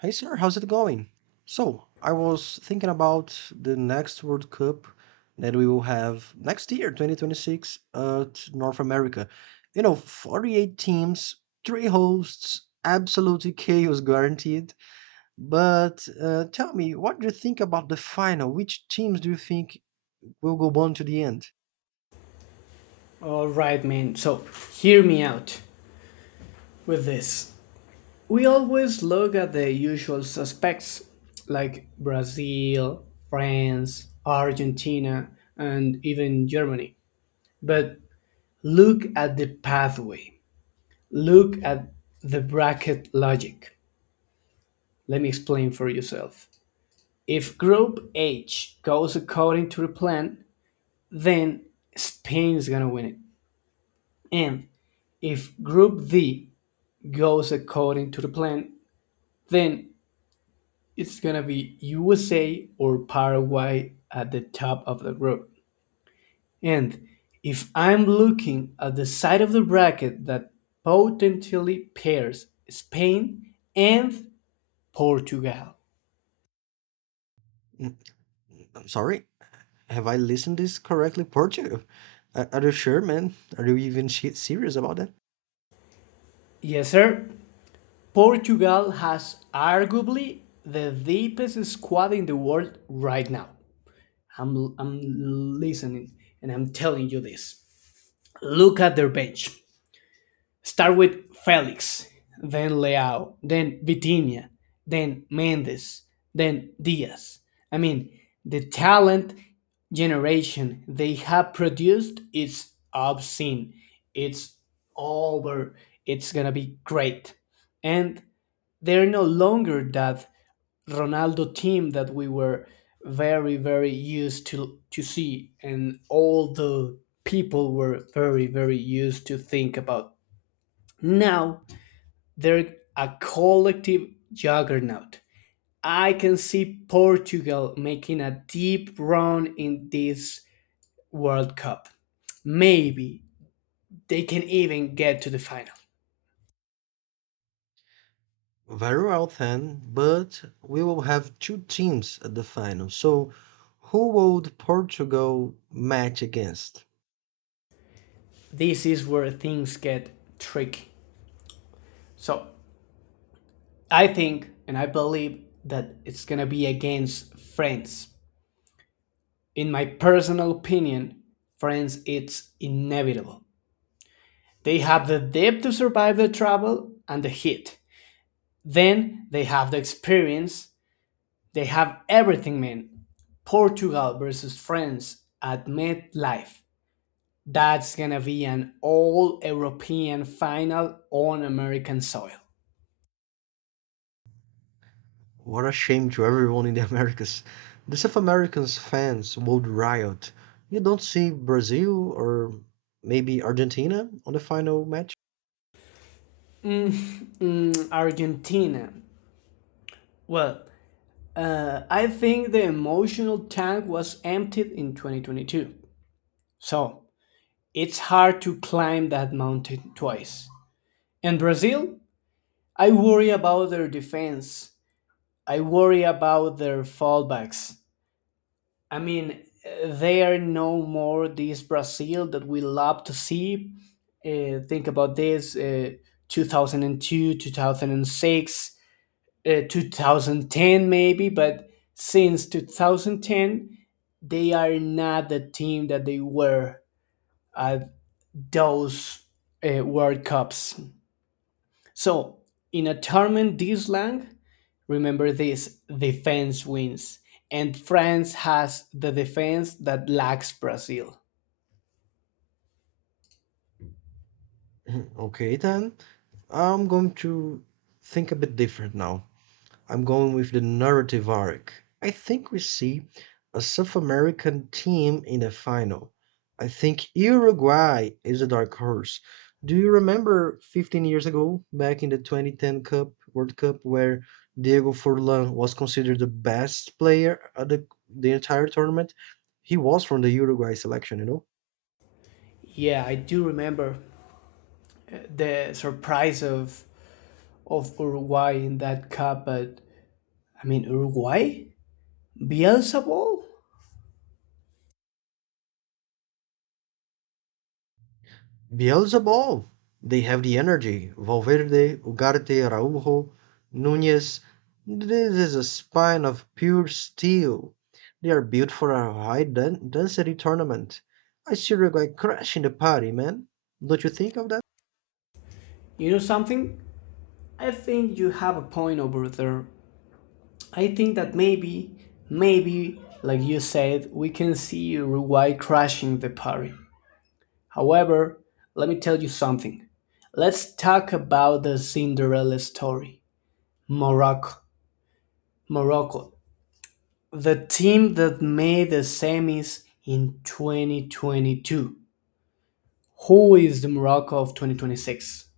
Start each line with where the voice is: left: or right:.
right: Hey sir, how's it going? So, I was thinking about the next World Cup that we will have next year, 2026, at North America. You know, 48 teams, three hosts, absolutely chaos guaranteed. But tell me, what do you think about the final? Which teams do you think will go on to the end?
left: All right, man. So, hear me out with this. We always look at the usual suspects like Brazil, France, Argentina, and even Germany. But look at the pathway. Look at the bracket logic. Let me explain for yourself. If group H goes according to the plan, then Spain is going to win it. And if group D goes according to the plan, then it's going to be USA or Paraguay at the top of the group. And if I'm looking at the side of the bracket that potentially pairs Spain and Portugal.
right: Mm, I'm sorry? Have I listened this correctly, Portugal? Are you sure, man? Are you even serious about that?
left: Yes, sir. Portugal has arguably the deepest squad in the world right now. I'm listening, and I'm telling you this. Look at their bench. Start with Felix, then Leao, then Vitinha, then Mendes, then Diaz. I mean, the talent generation they have produced is obscene. It's over. It's gonna be great. And they're no longer that Ronaldo team that we were very, very used to see, and all the people were very, very used to think about. Now they're a collective juggernaut. I can see Portugal making a deep run in this World Cup. Maybe they can even get to the final.
right: Very well, then. But we will have two teams at the final. So, who will Portugal match against?
left: This is where things get tricky. So I think and I believe that it's gonna be against France. In my personal opinion, France it's inevitable. They have the depth to survive the travel and the heat. Then they have the experience. They have everything, man. Portugal versus France at MetLife. That's gonna be an all European final on American soil.
right: What a shame to everyone in the Americas. The South Americans fans would riot. You don't see Brazil or maybe Argentina on the final match?
left: Mm, Argentina. Well, I think the emotional tank was emptied in 2022. So it's hard to climb that mountain twice. And Brazil, I worry about their defense. I worry about their fallbacks. I mean, they are no more this Brazil that we love to see. Think about this 2002, 2006, 2010, maybe, but since 2010, they are not the team that they were at those World Cups. So, in a tournament this long, remember this defense wins, and France has the defense that lacks Brazil.
right: Okay, then. I'm going to think a bit different now. I'm going with the narrative arc. I think we see a South American team in the final. I think Uruguay is a dark horse. Do you remember 15 years ago, back in the 2010 Cup World Cup, where Diego Forlan was considered the best player of the entire tournament? He was from the Uruguay selection, you know?
left: Yeah, I do remember the surprise of Uruguay in that cup, but I mean Uruguay, Bielsa ball.
right: Beelzebub. They have the energy. Valverde, Ugarte, Araujo, Nunez. This is a spine of pure steel. They are built for a high density tournament. I see your guy crashing the party, man. Don't you think of that?
left: You know something? I think you have a point over there. I think that maybe, maybe, like you said, we can see Uruguay crashing the party. However, let me tell you something. Let's talk about the Cinderella story. Morocco. Morocco. The team that made the semis in 2022. Who is the Morocco of 2026?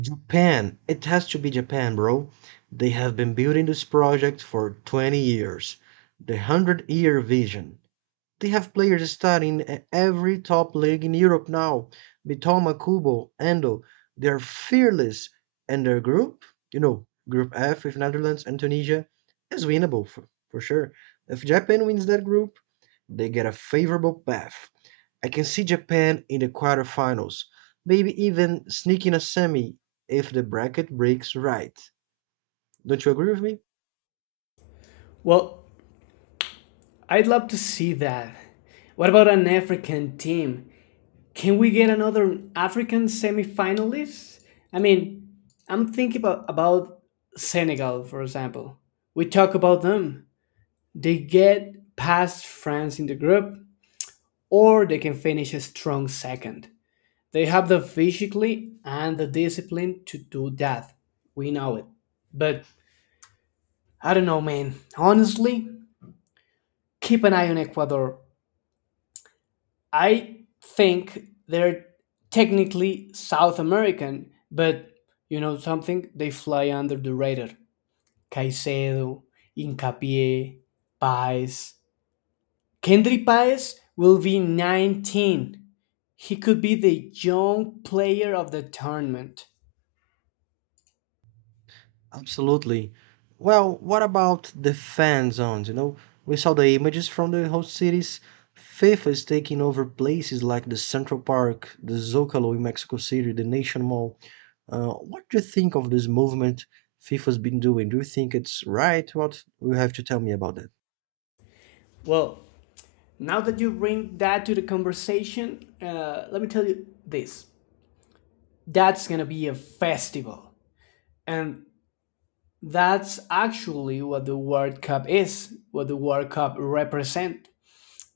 right: Japan. It has to be Japan, bro. They have been building this project for 20 years. The 100-year vision. They have players starting at every top league in Europe now. Bitoma, Kubo, Endo, they're fearless, and their group, you know, Group F with Netherlands and Tunisia, is winnable for sure. If Japan wins that group, they get a favorable path. I can see Japan in the quarterfinals, maybe even sneaking a semi if the bracket breaks right. Don't you agree with me?
left: Well, I'd love to see that. What about an African team? Can we get another African semifinalist? I mean, I'm thinking about Senegal, for example. We talk about them. They get past France in the group, or they can finish a strong second. They have the physically and the discipline to do that. We know it. But I don't know, man. Honestly, keep an eye on Ecuador. I think they're technically South American, but you know something? They fly under the radar. Caicedo, Incapié, Paez. Kendry Paez will be 19. He could be the young player of the tournament.
right: Absolutely. Well, what about the fan zones? You know, we saw the images from the host cities. FIFA is taking over places like the Central Park, the Zocalo in Mexico City, the Nation Mall. What do you think of this movement FIFA's been doing? Do you think it's right? What you have to tell me about that?
left: Well, now that you bring that to the conversation, let me tell you this. That's gonna be a festival. And that's actually what the World Cup is, what the World Cup represent.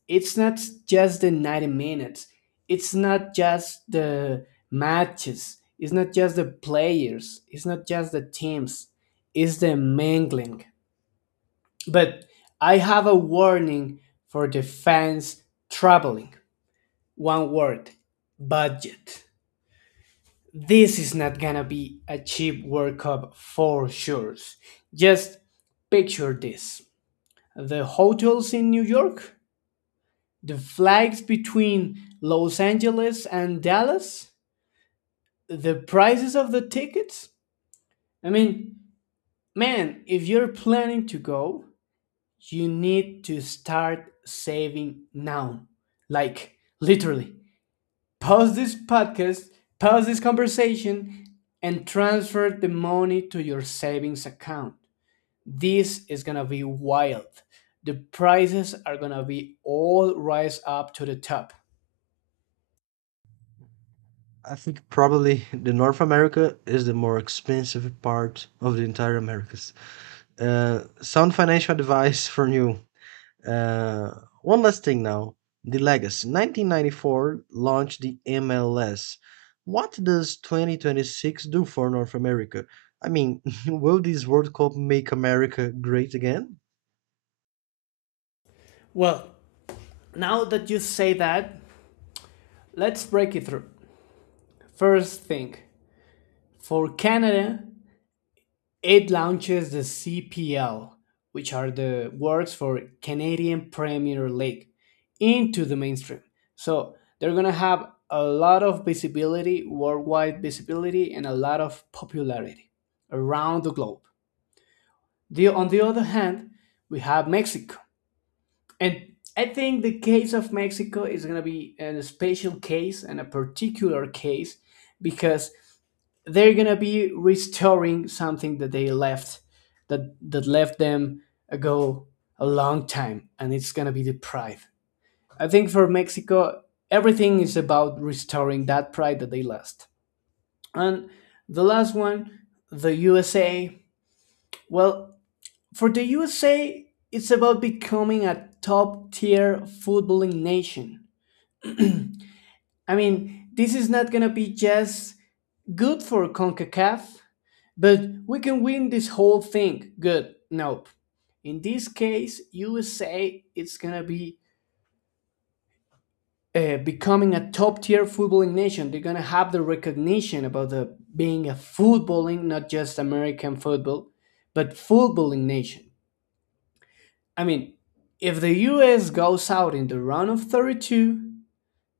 left: It's not just the 90 minutes. It's not just the matches. It's not just the players. It's not just the teams. It's the mingling. But I have a warning for the fans traveling. One word: budget. This is not gonna be a cheap World Cup for sure. Just picture this: the hotels in New York, the flights between Los Angeles and Dallas, the prices of the tickets. I mean, man, if you're planning to go, you need to start saving now. Like, literally, pause this podcast, pause this conversation, and transfer the money to your savings account. This is gonna be wild. The prices are gonna be all rise up to the top.
right: I think probably the North America is the more expensive part of the entire Americas. Sound financial advice from you. Uh, one last thing now. The legacy. 1994 launched the MLS. What does 2026 do for North America? I mean, will this World Cup make America great again?
left: Well, now that you say that, let's break it through. First thing for Canada, it launches the CPL, which are the words for Canadian Premier League, into the mainstream. So they're going to have a lot of visibility, worldwide visibility, and a lot of popularity around the globe. On the other hand, we have Mexico. And I think the case of Mexico is going to be a special case and a particular case because they're gonna be restoring something that they left that left them ago a long time and it's gonna be the pride. I think for Mexico everything is about restoring that pride that they lost. And the last one, the USA. Well, for the USA, it's about becoming a top tier footballing nation. I mean, this is not gonna be just good for CONCACAF. But we can win this whole thing. Good. Nope. In this case, USA is gonna be becoming a top tier footballing nation. They're gonna have the recognition about the being a footballing, not just American football, but footballing nation. I mean, if the US goes out in the round of 32,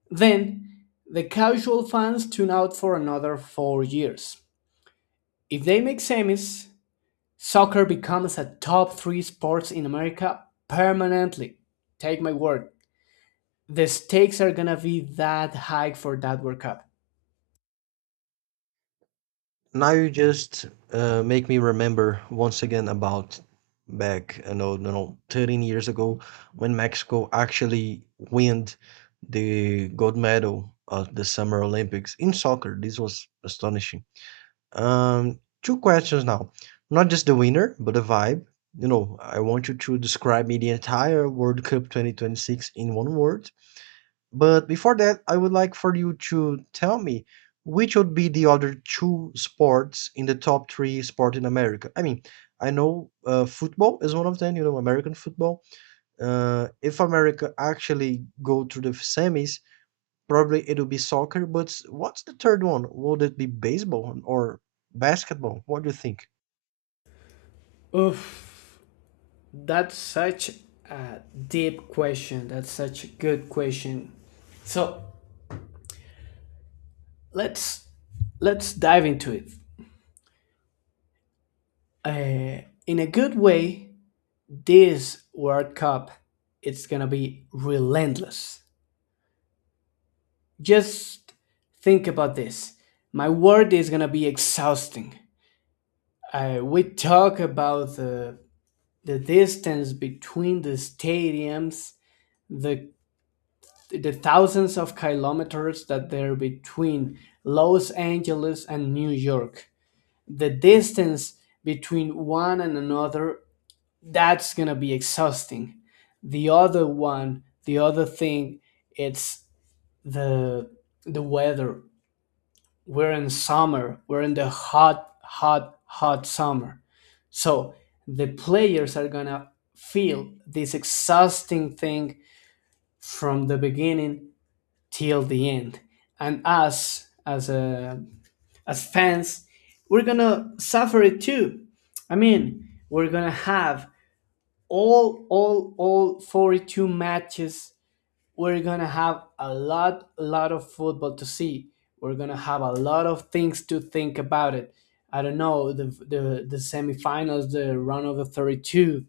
left: then the casual fans tune out for another 4 years. If they make semis, soccer becomes a top three sports in America permanently. Take my word. The stakes are gonna be that high for that World Cup.
right: Now you just make me remember once again about back, I know, you know, 13 years ago when Mexico actually won the gold medal of the Summer Olympics in soccer. This was astonishing. Two questions now. Not just the winner, but the vibe. You know, I want you to describe me the entire World Cup 2026 in one word, but before that, I would like for you to tell me which would be the other two sports in the top three sport in America. I mean, I know football is one of them. You know, American football. If America actually go to the semis, probably it'll be soccer. But what's the third one? Would it be baseball or basketball? What do you think?
left: Oof, that's such a deep question. That's such a good question. So let's let's dive into it. Uh, in a good way, this World Cup it's gonna be relentless. Just think about this. My word is gonna be exhausting. We talk about the distance between the stadiums, the the thousands of kilometers that there are between Los Angeles and New York. The distance between one and another, that's gonna be exhausting. The other one, the other thing, it's the the weather. We're in summer. We're in the hot, hot, hot summer. So the players are gonna feel this exhausting thing from the beginning till the end, and us as a, as fans, we're gonna suffer it too. I mean, we're gonna have all 42 matches. We're gonna have a lot of football to see. We're gonna have a lot of things to think about it. I don't know, the semifinals, the round of the 32,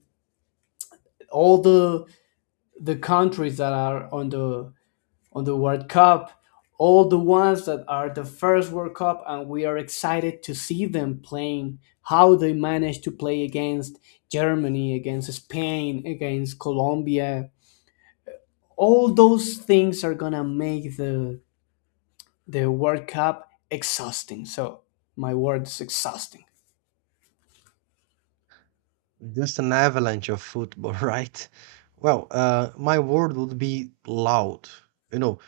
left: all the countries that are on the World Cup, all the ones that are the first World Cup, and we are excited to see them playing. How they managed to play against Germany, against Spain, against Colombia. All those things are gonna make the World Cup exhausting. So my word is exhausting.
right: Just an avalanche of football, right? Well, my word would be loud. You know,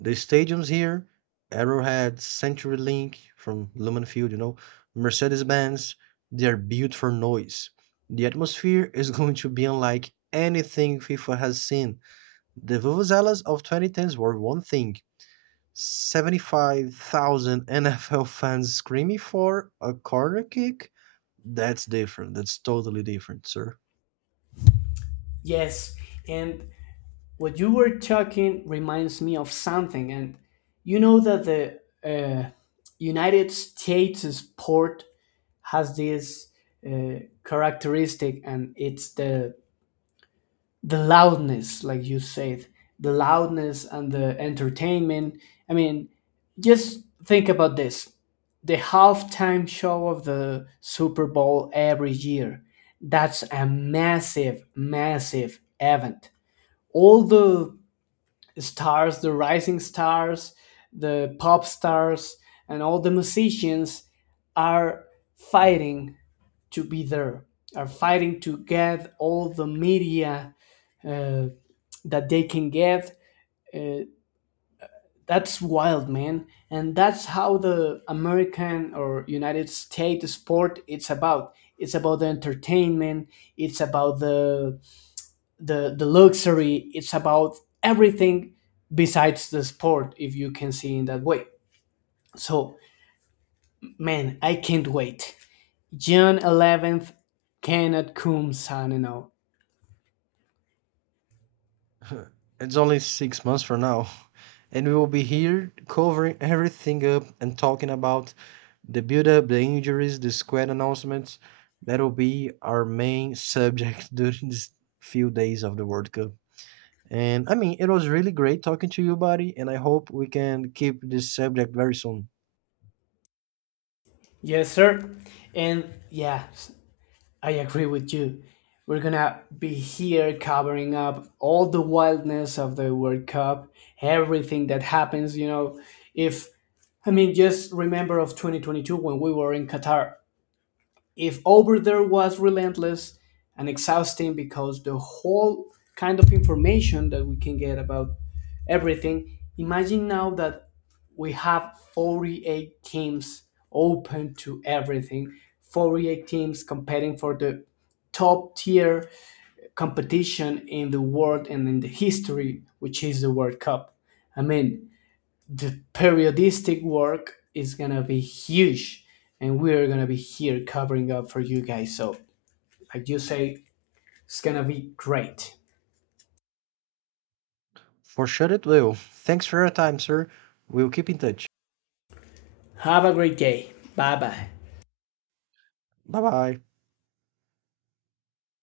right: the stadiums here, Arrowhead, CenturyLink from Lumen Field, you know, Mercedes-Benz, they are built for noise. The atmosphere is going to be unlike anything FIFA has seen. The Vuvuzelas of 2010s were one thing. 75,000 NFL fans screaming for a corner kick? That's different. That's totally different, sir.
left: Yes, and what you were talking reminds me of something. And you know that the uh, United States port has this uh, characteristic, and it's the loudness, like you said, the loudness and the entertainment. I mean, just think about this, the halftime show of the Super Bowl every year, that's a massive, massive event. All the stars, the rising stars, the pop stars, and all the musicians are fighting to be there, are fighting to get all the media uh, that they can get. Uh, that's wild, man, and that's how the American or United States sport it's about. It's about the entertainment. It's about the the luxury, it's about everything besides the sport, if you can see in that way. So, man, I can't wait. June 11th cannot come. Signing out.
right: It's only 6 months from now, and we will be here covering everything up and talking about the build up, the injuries, the squad announcements. That will be our main subject during these few days of the World Cup. And I mean, it was really great talking to you, buddy, and I hope we can keep this subject very soon.
left: Yes, sir. And yeah, I agree with you. We're gonna be here covering up all the wildness of the World Cup, everything that happens, you know. If, I mean, just remember of 2022 when we were in Qatar, if over there was relentless and exhausting because the whole kind of information that we can get about everything, imagine now that we have 48 teams open to everything, 48 teams competing for the top tier competition in the world and in the history, which is the World Cup. I mean, the periodistic work is gonna be huge, and we're gonna be here covering up for you guys. So, like you say, it's gonna be great.
right: For sure it will. Thanks for your time, sir. We'll keep in touch.
left: Have a great day. Bye bye.
right: Bye bye.